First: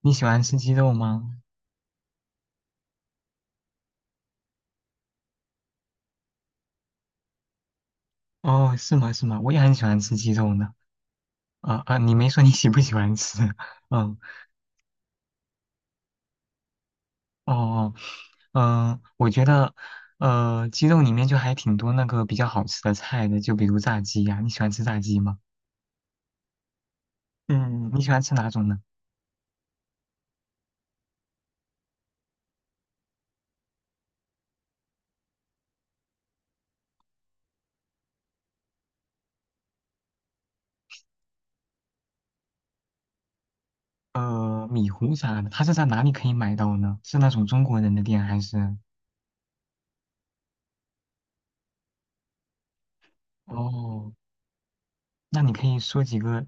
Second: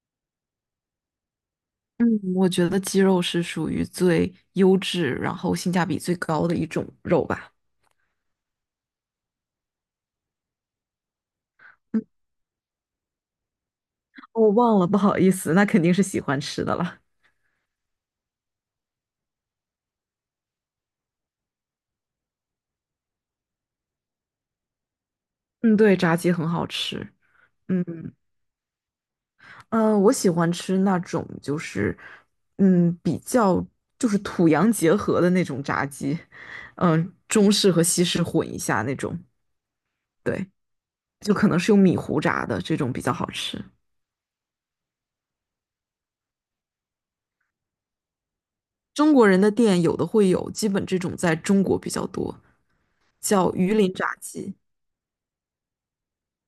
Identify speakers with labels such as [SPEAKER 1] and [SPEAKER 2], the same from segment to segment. [SPEAKER 1] 你喜欢吃鸡肉吗？
[SPEAKER 2] 嗯，我觉得鸡肉是属于最优质，然后性价比最高的一种肉吧。
[SPEAKER 1] 哦，是吗？是吗？我也很喜欢吃鸡肉呢。啊、你没说你喜不喜欢吃？嗯。
[SPEAKER 2] 我忘了，不好意思，那肯定是喜欢吃的了。
[SPEAKER 1] 哦哦。我觉得，鸡肉里面就还挺多那个比较好吃的菜的，就比如炸鸡呀、你喜欢吃炸鸡吗？
[SPEAKER 2] 嗯，对，炸鸡很好吃。嗯，
[SPEAKER 1] 嗯，你喜欢吃哪种呢？
[SPEAKER 2] 我喜欢吃那种就是，嗯，比较就是土洋结合的那种炸鸡，嗯、中式和西式混一下那种，对，就可能是用米糊炸的这种比较好吃。
[SPEAKER 1] 米糊啥的，它是在哪里可以买到呢？是那种中国人的店还是？
[SPEAKER 2] 中国人的店有的会有，基本这种在中国比较多，叫榆林
[SPEAKER 1] 哦，
[SPEAKER 2] 炸鸡。
[SPEAKER 1] 那你可以说几个？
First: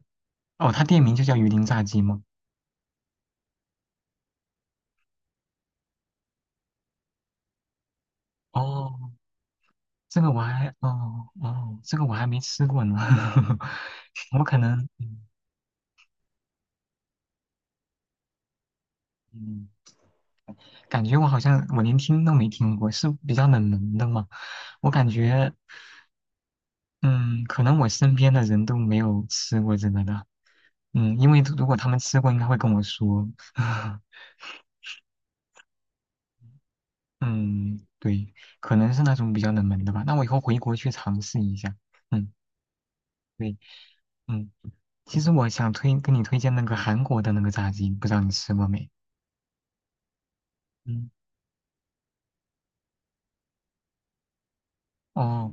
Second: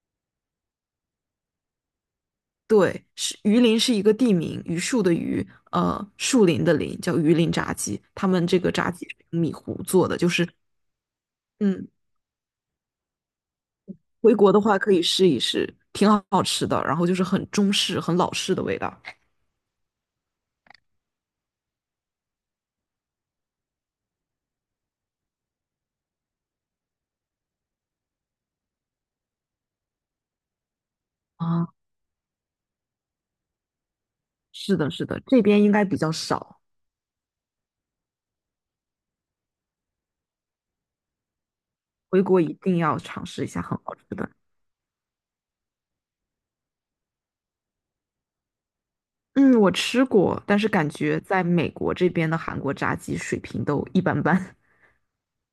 [SPEAKER 1] 哦，它店名就叫鱼鳞炸鸡吗？
[SPEAKER 2] 对，是榆林是一个地名，榆树的榆，树林的林，叫榆林炸鸡。他们这个炸鸡
[SPEAKER 1] 哦，
[SPEAKER 2] 是用米糊做的，
[SPEAKER 1] 这
[SPEAKER 2] 就
[SPEAKER 1] 个我
[SPEAKER 2] 是，
[SPEAKER 1] 还
[SPEAKER 2] 嗯，
[SPEAKER 1] 这个我还没吃过呢。
[SPEAKER 2] 回
[SPEAKER 1] 我
[SPEAKER 2] 国
[SPEAKER 1] 可
[SPEAKER 2] 的话
[SPEAKER 1] 能
[SPEAKER 2] 可以试一试，挺好吃的。然后就是很中式、很老式的味道
[SPEAKER 1] 嗯感觉我好像我连听都没听过，是比较冷门的嘛。我感觉，嗯，可能我身边的人都没有吃过这个的。嗯，因为如
[SPEAKER 2] 啊。
[SPEAKER 1] 果他们吃过，应该会跟我说。
[SPEAKER 2] 是的，是的，这边应该比较少，
[SPEAKER 1] 嗯，对，可能是那种比较冷门的吧。那我以后回国去尝试一下。
[SPEAKER 2] 回
[SPEAKER 1] 嗯，
[SPEAKER 2] 国一定要尝试一
[SPEAKER 1] 对，
[SPEAKER 2] 下，很好吃的。
[SPEAKER 1] 嗯，其实我想跟你推荐那个韩国的那个炸鸡，不知道你吃过没？
[SPEAKER 2] 嗯，我吃过，但是感
[SPEAKER 1] 嗯。
[SPEAKER 2] 觉在美国这边的韩国炸鸡水平都一般般。
[SPEAKER 1] 哦，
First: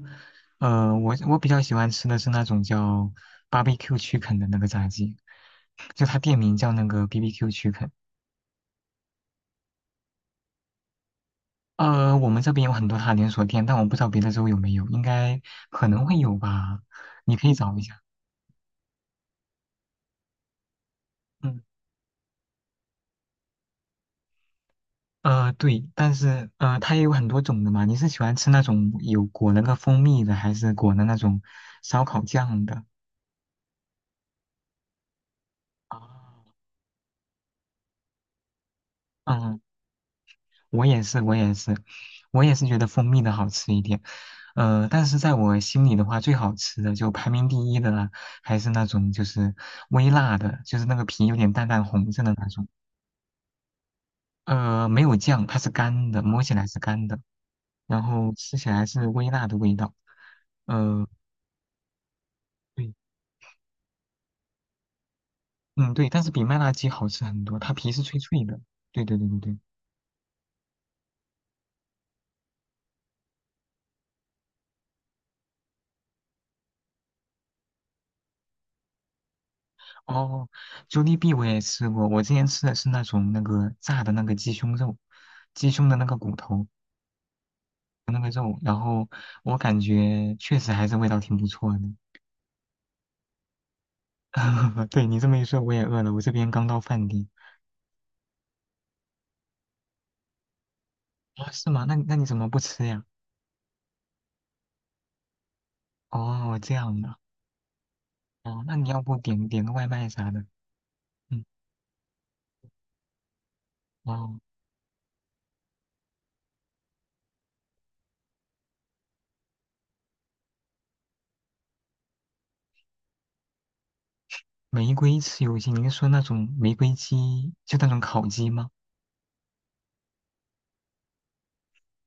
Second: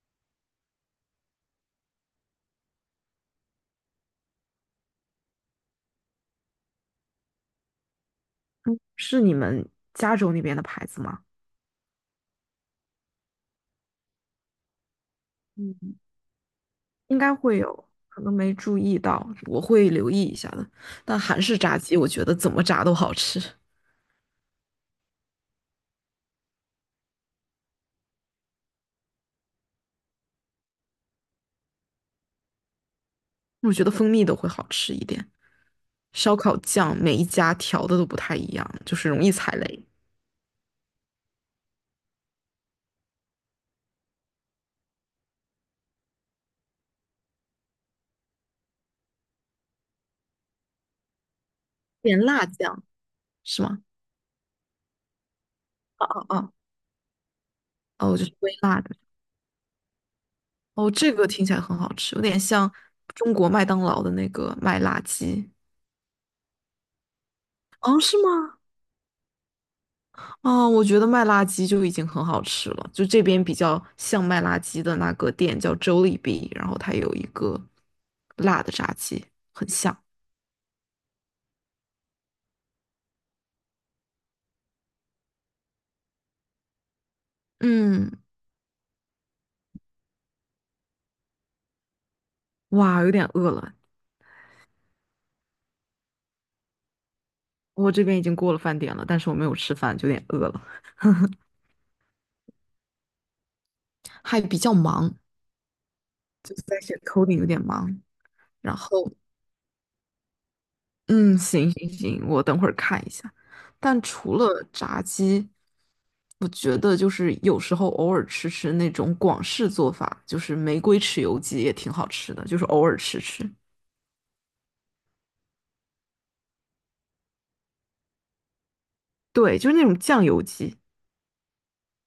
[SPEAKER 1] 我比较喜欢吃的是那种叫 barbecue chicken 的那个炸鸡，就它店名叫那个 BBQ chicken。
[SPEAKER 2] 是你们加州那边的牌子吗？
[SPEAKER 1] 我们这边有很多它连锁店，但我不知道别的州有没有，应该可
[SPEAKER 2] 嗯。
[SPEAKER 1] 能会有吧，
[SPEAKER 2] 应该
[SPEAKER 1] 你可以
[SPEAKER 2] 会
[SPEAKER 1] 找一
[SPEAKER 2] 有，
[SPEAKER 1] 下。
[SPEAKER 2] 可能没注意到，我会留意一下的。但韩式
[SPEAKER 1] 嗯，
[SPEAKER 2] 炸鸡，我觉得怎么炸都好吃，
[SPEAKER 1] 对，但是它也有很多种的嘛。你是喜欢吃那种有裹那个蜂蜜的，还是裹的那种烧烤酱的？
[SPEAKER 2] 我觉得蜂蜜都会好吃一点。
[SPEAKER 1] 啊，
[SPEAKER 2] 烧烤酱每一家调的都不太一样，就是容易踩
[SPEAKER 1] 嗯，
[SPEAKER 2] 雷。
[SPEAKER 1] 我也是，我也是，我也是觉得蜂蜜的好吃一点。但是在我心里的话，最好吃的就排名第一的啦，还是那种就是微辣的，就是那个皮有点淡淡红
[SPEAKER 2] 点
[SPEAKER 1] 色的
[SPEAKER 2] 辣
[SPEAKER 1] 那种。
[SPEAKER 2] 酱是吗？
[SPEAKER 1] 没有酱，它是
[SPEAKER 2] 哦
[SPEAKER 1] 干的，
[SPEAKER 2] 哦
[SPEAKER 1] 摸起
[SPEAKER 2] 哦
[SPEAKER 1] 来是干的，然
[SPEAKER 2] 哦，就
[SPEAKER 1] 后
[SPEAKER 2] 是微
[SPEAKER 1] 吃起
[SPEAKER 2] 辣
[SPEAKER 1] 来
[SPEAKER 2] 的。
[SPEAKER 1] 是微辣的味道。
[SPEAKER 2] 哦，
[SPEAKER 1] 呃，
[SPEAKER 2] 这个听起来很好吃，有点像
[SPEAKER 1] 对。
[SPEAKER 2] 中国麦当劳的那个麦辣鸡。
[SPEAKER 1] 嗯，对，但是比麦辣鸡好吃很多，它皮
[SPEAKER 2] 哦，
[SPEAKER 1] 是
[SPEAKER 2] 是
[SPEAKER 1] 脆脆
[SPEAKER 2] 吗？
[SPEAKER 1] 的。对对对对对。
[SPEAKER 2] 啊，我觉得麦辣鸡就已经很好吃了，就这边比较像麦辣鸡的那个店叫 Jollibee，然后它有一个辣的炸鸡，很像。
[SPEAKER 1] 哦， j o l 我也吃过，我之前吃的是那种那个炸的那个鸡胸肉，鸡胸的那个骨头。
[SPEAKER 2] 嗯，
[SPEAKER 1] 那个肉，然后我感觉确实还是味道挺不错的。
[SPEAKER 2] 哇，有点饿了，
[SPEAKER 1] 对你这么一说，我也饿了，我这边刚到饭点。
[SPEAKER 2] 我这边已经过了饭点了，但是我没有吃饭，就有点饿了，
[SPEAKER 1] 啊，是吗？那你怎么不吃呀？
[SPEAKER 2] 还比较忙，就
[SPEAKER 1] 哦，
[SPEAKER 2] 是
[SPEAKER 1] 这
[SPEAKER 2] 在写
[SPEAKER 1] 样的。
[SPEAKER 2] coding 有点忙，
[SPEAKER 1] 哦，那
[SPEAKER 2] 然
[SPEAKER 1] 你要
[SPEAKER 2] 后
[SPEAKER 1] 不点个外卖啥的？
[SPEAKER 2] 嗯，
[SPEAKER 1] 嗯，
[SPEAKER 2] 行行行，我等会儿看一下。但除
[SPEAKER 1] 哦，
[SPEAKER 2] 了炸鸡，我觉得就是有时候偶尔吃吃那种广式做法，就是玫瑰豉油鸡也挺好吃的，就是偶尔吃吃。
[SPEAKER 1] 玫瑰吃有些，您说那种玫瑰鸡，就那种烤鸡吗？
[SPEAKER 2] 对，就是那种酱油鸡。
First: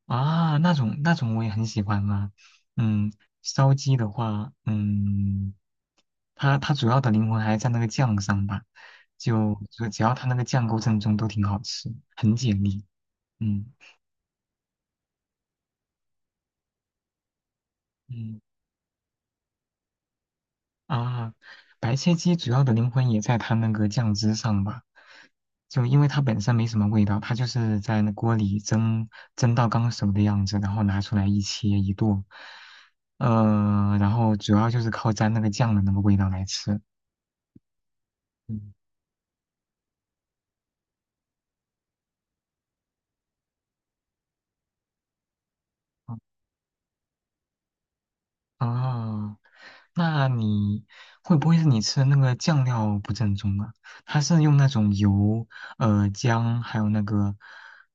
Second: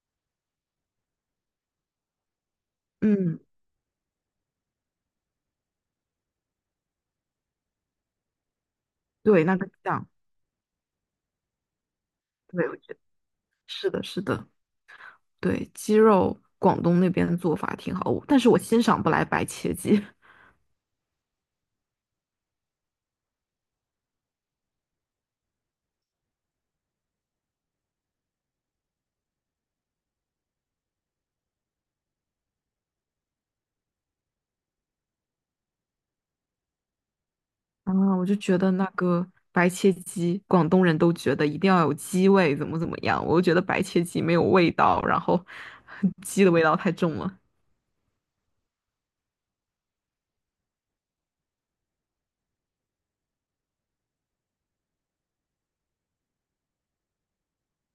[SPEAKER 1] 啊，那种那种我也很喜欢啊。嗯，
[SPEAKER 2] 嗯，
[SPEAKER 1] 烧鸡的话，嗯，它主要的灵魂还在那个酱上吧，
[SPEAKER 2] 对，那
[SPEAKER 1] 就
[SPEAKER 2] 个
[SPEAKER 1] 就只
[SPEAKER 2] 酱，
[SPEAKER 1] 要它那个酱够正宗，都挺好吃，很解
[SPEAKER 2] 对，我
[SPEAKER 1] 腻。
[SPEAKER 2] 觉得
[SPEAKER 1] 嗯
[SPEAKER 2] 是的，是的，对，鸡肉广东那边的做法挺好，但
[SPEAKER 1] 嗯。
[SPEAKER 2] 是我欣赏不来白切鸡。
[SPEAKER 1] 啊，白切鸡主要的灵魂也在它那个酱汁上吧，就因为它本身没什么味道，它就是在那锅里蒸到刚熟的样子，然后拿出来一切一剁，然后主要就是靠沾那个酱的那个味道来吃。
[SPEAKER 2] 啊，我就觉得
[SPEAKER 1] 嗯
[SPEAKER 2] 那
[SPEAKER 1] 啊，
[SPEAKER 2] 个白切鸡，广东人都觉得一定要有鸡味，怎么怎么样，我就觉得白切鸡没有味道，然后 鸡的味道太重了。
[SPEAKER 1] 哦，那你会不会是你吃的那个酱料不正宗啊？它是用那种油、姜，还有那个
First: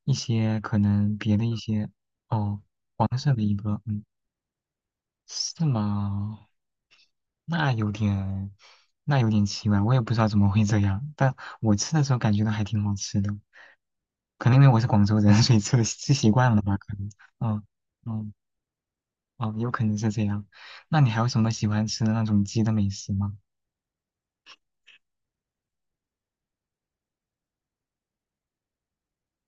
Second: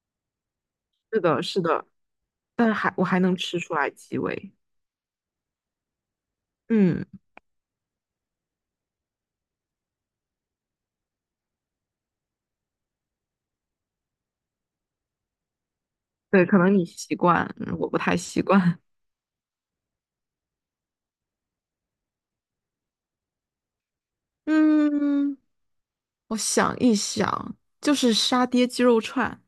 [SPEAKER 1] 一些可能
[SPEAKER 2] 是
[SPEAKER 1] 别
[SPEAKER 2] 的，
[SPEAKER 1] 的一
[SPEAKER 2] 是的，
[SPEAKER 1] 些哦
[SPEAKER 2] 但是还我
[SPEAKER 1] 黄
[SPEAKER 2] 还
[SPEAKER 1] 色
[SPEAKER 2] 能
[SPEAKER 1] 的一
[SPEAKER 2] 吃出
[SPEAKER 1] 个，
[SPEAKER 2] 来
[SPEAKER 1] 嗯，
[SPEAKER 2] 鸡味。
[SPEAKER 1] 是吗？
[SPEAKER 2] 嗯，
[SPEAKER 1] 那有点，那有点奇怪，我也不知道怎么会这样，但我吃的时候感觉到还挺好吃的，可能因为我是广州人，所以吃习
[SPEAKER 2] 对，
[SPEAKER 1] 惯
[SPEAKER 2] 可
[SPEAKER 1] 了
[SPEAKER 2] 能
[SPEAKER 1] 吧，
[SPEAKER 2] 你
[SPEAKER 1] 可能，
[SPEAKER 2] 习惯，
[SPEAKER 1] 嗯
[SPEAKER 2] 嗯我不太
[SPEAKER 1] 嗯，
[SPEAKER 2] 习惯。
[SPEAKER 1] 哦，有可能是这样。那你还有什么喜欢吃的那种鸡的美食吗？
[SPEAKER 2] 嗯，我想一想，就是沙爹鸡肉串，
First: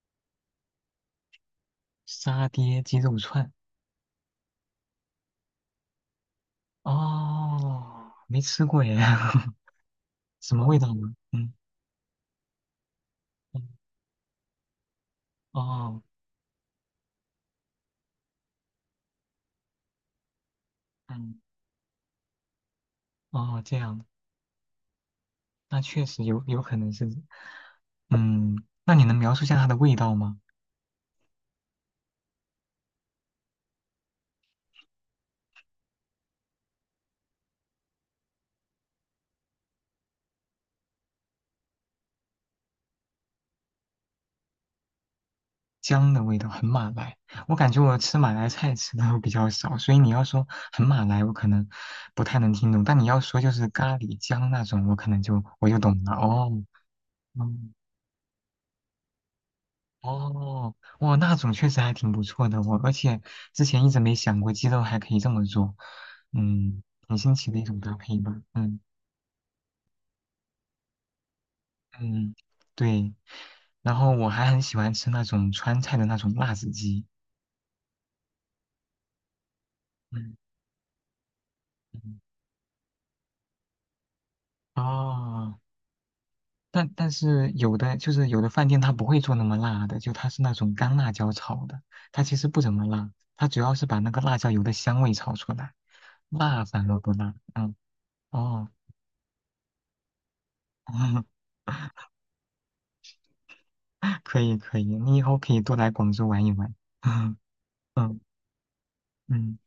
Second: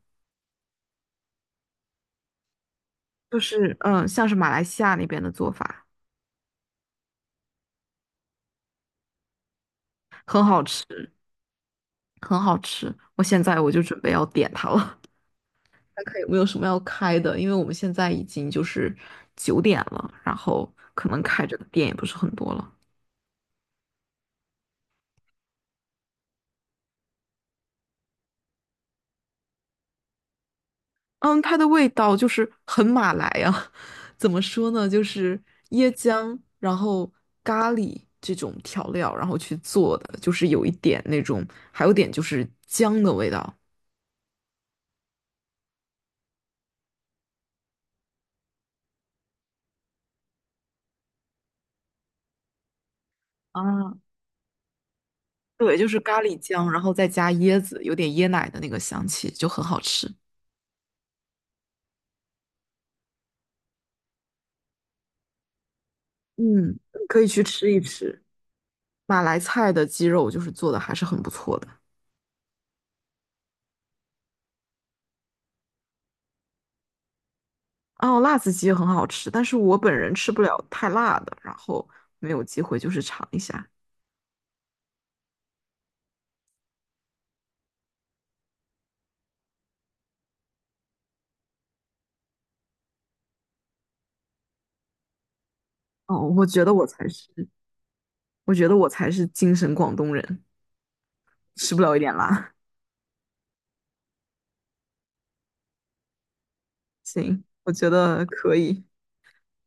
[SPEAKER 1] 沙爹鸡肉
[SPEAKER 2] 就
[SPEAKER 1] 串。
[SPEAKER 2] 是嗯，像是马来西亚那边的做法，
[SPEAKER 1] 哦，没吃过耶，
[SPEAKER 2] 很
[SPEAKER 1] 什
[SPEAKER 2] 好
[SPEAKER 1] 么味
[SPEAKER 2] 吃，
[SPEAKER 1] 道呢？嗯，
[SPEAKER 2] 很好吃。我现
[SPEAKER 1] 嗯，
[SPEAKER 2] 在我就准备要点它了。
[SPEAKER 1] 哦，
[SPEAKER 2] 看看有没有什么要开的，因为我们现在已经就是九点了，然后可能
[SPEAKER 1] 嗯，
[SPEAKER 2] 开着的店也不是很多了。
[SPEAKER 1] 哦，这样，那确实有可能是，嗯，那你能描述一下它的味道吗？
[SPEAKER 2] 嗯，它的味道就是很马来啊，怎么说呢？就是椰浆，然后咖喱这种调料，然后去做的，就是有一点那种，还有点就是姜的味道
[SPEAKER 1] 姜的味道很马来，我感觉我吃马来菜吃的比较少，所以你要说很马来，我可能不太能听懂，但你要说就是咖
[SPEAKER 2] 啊。
[SPEAKER 1] 喱姜那种，我可能就我
[SPEAKER 2] 对，
[SPEAKER 1] 就
[SPEAKER 2] 就是
[SPEAKER 1] 懂了。
[SPEAKER 2] 咖喱
[SPEAKER 1] 哦，
[SPEAKER 2] 姜，然后再加椰
[SPEAKER 1] 嗯。
[SPEAKER 2] 子，有点椰奶的那个香气，就很好吃。
[SPEAKER 1] 哦，哇，那种确实还挺不错的，我而且之前一直没想过鸡肉还可以这么做，
[SPEAKER 2] 嗯，
[SPEAKER 1] 嗯，很
[SPEAKER 2] 可以
[SPEAKER 1] 新
[SPEAKER 2] 去
[SPEAKER 1] 奇的一
[SPEAKER 2] 吃
[SPEAKER 1] 种
[SPEAKER 2] 一
[SPEAKER 1] 搭配
[SPEAKER 2] 吃。
[SPEAKER 1] 吧，嗯
[SPEAKER 2] 马来菜的鸡肉就是做的还是很不错的。
[SPEAKER 1] 嗯，对，然后我还很喜欢吃那种川菜的那种辣子鸡，
[SPEAKER 2] 哦，辣子鸡很好吃，但是我本人吃
[SPEAKER 1] 嗯
[SPEAKER 2] 不了太辣的，然后
[SPEAKER 1] 嗯，
[SPEAKER 2] 没有机会就是尝一下。
[SPEAKER 1] 哦，但是有的就是有的饭店它不会做那么辣的，就它是那种干辣椒炒的，它其实不怎么辣，它主要是把那个辣椒油的香味炒出来，
[SPEAKER 2] 哦，我觉
[SPEAKER 1] 辣
[SPEAKER 2] 得我
[SPEAKER 1] 反而
[SPEAKER 2] 才
[SPEAKER 1] 不辣，
[SPEAKER 2] 是，
[SPEAKER 1] 嗯，
[SPEAKER 2] 我觉
[SPEAKER 1] 哦。
[SPEAKER 2] 得我才是精神广东人，吃不了一点辣。
[SPEAKER 1] 可以可以，你以后可以多来广州玩一玩。嗯
[SPEAKER 2] 行，我觉
[SPEAKER 1] 嗯
[SPEAKER 2] 得可以，
[SPEAKER 1] 嗯，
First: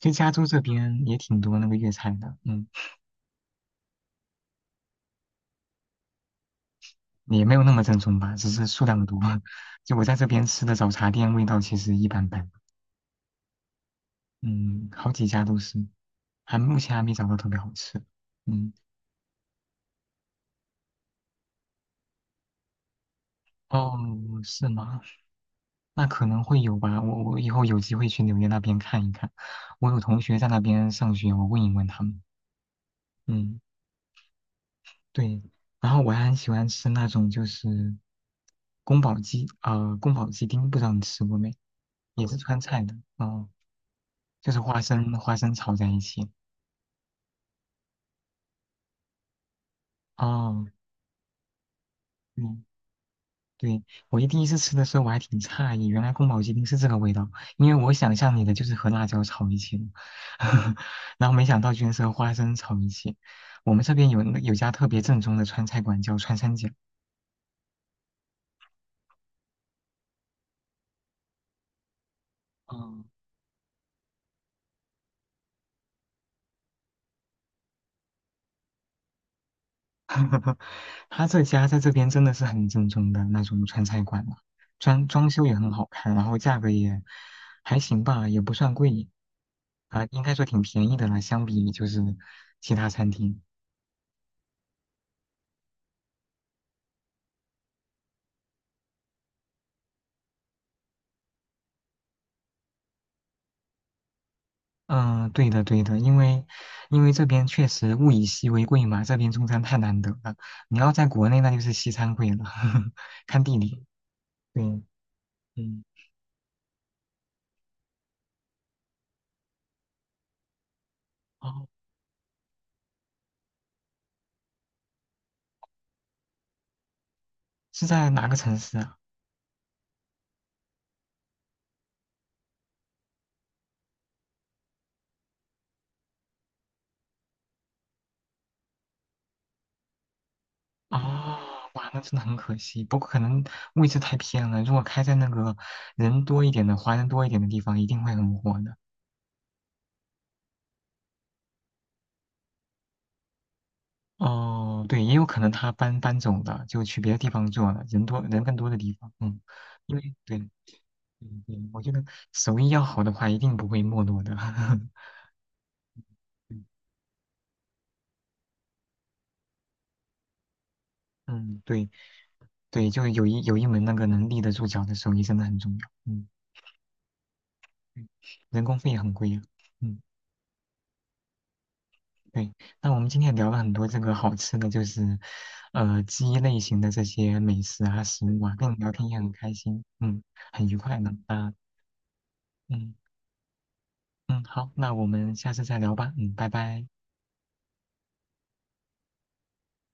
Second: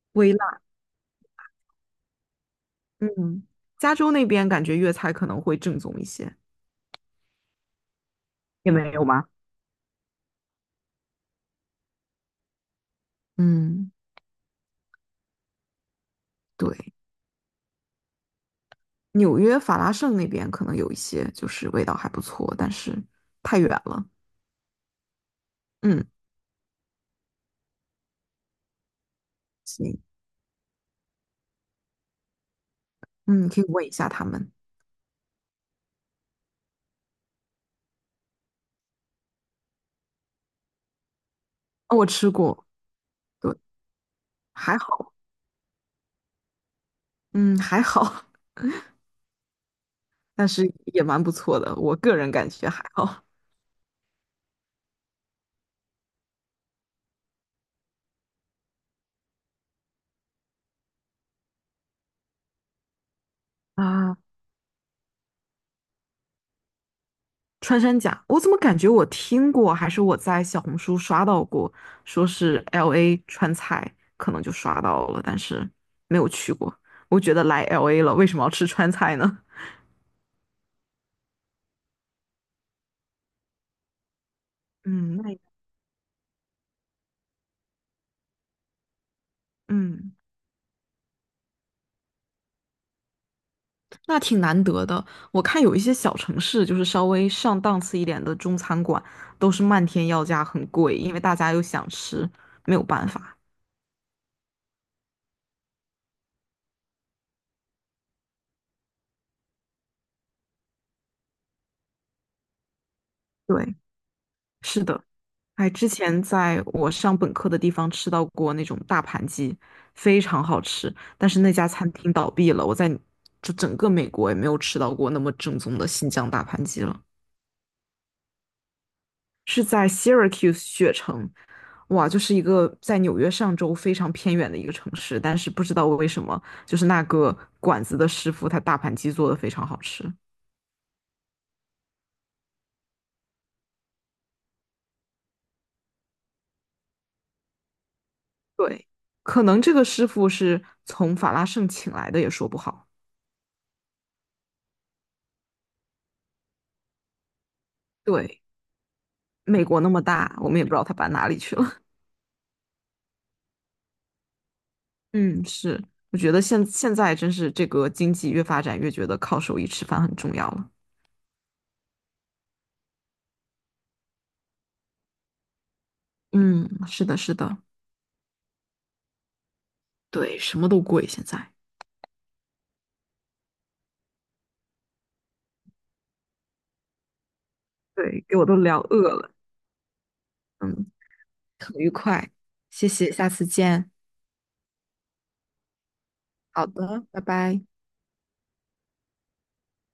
[SPEAKER 1] 其实加
[SPEAKER 2] 微
[SPEAKER 1] 州这
[SPEAKER 2] 辣。
[SPEAKER 1] 边也挺多那个粤菜的，嗯，
[SPEAKER 2] 嗯，加州那边感觉粤菜可能会正宗一些。
[SPEAKER 1] 也没有那么正宗吧，只是
[SPEAKER 2] 也
[SPEAKER 1] 数
[SPEAKER 2] 没
[SPEAKER 1] 量
[SPEAKER 2] 有
[SPEAKER 1] 多。
[SPEAKER 2] 吗？
[SPEAKER 1] 就我在这边吃的早茶店味道其实一般般，
[SPEAKER 2] 嗯，
[SPEAKER 1] 嗯，好几家都是，还目
[SPEAKER 2] 对，
[SPEAKER 1] 前还没找到特别好吃。嗯，
[SPEAKER 2] 纽约法拉盛那边可能有一些，就是味道还不错，但是太远
[SPEAKER 1] 哦，
[SPEAKER 2] 了。
[SPEAKER 1] 是吗？
[SPEAKER 2] 嗯，
[SPEAKER 1] 那可能会有吧，我以后有机会去纽约那边看一看，我
[SPEAKER 2] 行
[SPEAKER 1] 有同学在那边上学，我问一问他们。
[SPEAKER 2] 嗯，行，
[SPEAKER 1] 嗯。
[SPEAKER 2] 可以问一下他们。
[SPEAKER 1] 对，然后我还很喜欢吃那种就是宫保鸡，宫保鸡丁，不知道你吃过没？
[SPEAKER 2] 哦，我
[SPEAKER 1] 也
[SPEAKER 2] 吃
[SPEAKER 1] 是川
[SPEAKER 2] 过，
[SPEAKER 1] 菜的，哦，
[SPEAKER 2] 对，
[SPEAKER 1] 就是
[SPEAKER 2] 还
[SPEAKER 1] 花生
[SPEAKER 2] 好。
[SPEAKER 1] 花生炒在一起。
[SPEAKER 2] 嗯，还好，但
[SPEAKER 1] 哦，
[SPEAKER 2] 是也蛮不错的，我个人感
[SPEAKER 1] 嗯，
[SPEAKER 2] 觉还好。
[SPEAKER 1] 对，我第一次吃的时候我还挺诧异，原来宫保鸡丁是这个味道，因为我想象里的就是和辣椒炒一起的，然后没想到居然是和花生炒一起。我们这边
[SPEAKER 2] 啊，
[SPEAKER 1] 有有家特别正宗的川菜馆叫川三甲。
[SPEAKER 2] 穿山甲，我怎么感觉我听过，还是我在小红书刷到过，说是
[SPEAKER 1] 哦
[SPEAKER 2] LA 川菜，可能就刷到了，但是没有去过。我觉得来 LA 了，为什么要吃川菜呢？
[SPEAKER 1] 他这家在这边真的是很正宗的那种川菜馆了，装
[SPEAKER 2] 嗯，
[SPEAKER 1] 装
[SPEAKER 2] 那也
[SPEAKER 1] 修也很好看，然后价格也还行吧，也不算贵啊，
[SPEAKER 2] 嗯，
[SPEAKER 1] 应该说挺便宜的了，相比就是其他餐厅。
[SPEAKER 2] 那挺难得的。我看有一些小城市，就是稍微上档次一点的中餐馆，都是漫天要价，很贵，因为大家又想吃，没有办法。
[SPEAKER 1] 嗯，对的对的，因为这边确实物以稀为贵嘛，这边中餐太难得了，你要在国内那就是西餐贵了，看地
[SPEAKER 2] 对，
[SPEAKER 1] 理。对，
[SPEAKER 2] 是的。哎，
[SPEAKER 1] 嗯，
[SPEAKER 2] 之前在我上本科的地方吃到过那种大盘鸡，非常好吃。但是那家
[SPEAKER 1] 哦，
[SPEAKER 2] 餐厅倒闭了，就整个美国也没有吃到过那么正宗的新疆大盘鸡了。
[SPEAKER 1] 是在哪个城市啊？
[SPEAKER 2] 是在 Syracuse 雪城，哇，就是一个在纽约上州非常偏远的一个城市，但是不知道为什么，就是那个馆子的师傅他大盘鸡做的非常好吃。
[SPEAKER 1] 啊，哇，那真的很可惜。不过可能位置太偏了，如果开在那个人多一点的、华人多一点的地方，一定会很火的。
[SPEAKER 2] 对，可能这个师傅是从法拉盛请来的，也说不好。
[SPEAKER 1] 哦，对，也有可能他搬走了，就去别的地方做了，人多人
[SPEAKER 2] 对。
[SPEAKER 1] 更多的地方。嗯，
[SPEAKER 2] 美国那
[SPEAKER 1] 因
[SPEAKER 2] 么
[SPEAKER 1] 为
[SPEAKER 2] 大，
[SPEAKER 1] 对，对
[SPEAKER 2] 我们也不知道它搬哪里去了。
[SPEAKER 1] 对，我觉得手艺要好的话，一定不会没落的。
[SPEAKER 2] 嗯，是，我觉得现在真是这个经济越发展越觉得靠手艺吃饭很重要了。
[SPEAKER 1] 嗯，对对，就有一门那个能立得住脚的手艺真的很重要。嗯，
[SPEAKER 2] 嗯，是的，是的，
[SPEAKER 1] 嗯人工费也很贵呀。嗯。
[SPEAKER 2] 对，什么都贵现在。
[SPEAKER 1] 对，那我们今天也聊了很多这个好吃的，就是，鸡类型的这些美食啊、
[SPEAKER 2] 对，
[SPEAKER 1] 食
[SPEAKER 2] 给
[SPEAKER 1] 物
[SPEAKER 2] 我
[SPEAKER 1] 啊，
[SPEAKER 2] 都
[SPEAKER 1] 跟你
[SPEAKER 2] 聊
[SPEAKER 1] 聊
[SPEAKER 2] 饿
[SPEAKER 1] 天也
[SPEAKER 2] 了。
[SPEAKER 1] 很开心，嗯，很愉
[SPEAKER 2] 嗯，
[SPEAKER 1] 快呢，啊，
[SPEAKER 2] 很愉快，谢
[SPEAKER 1] 嗯
[SPEAKER 2] 谢，下次见。
[SPEAKER 1] 嗯，好，那我们下次再聊吧，嗯，拜
[SPEAKER 2] 好
[SPEAKER 1] 拜。
[SPEAKER 2] 的，拜拜。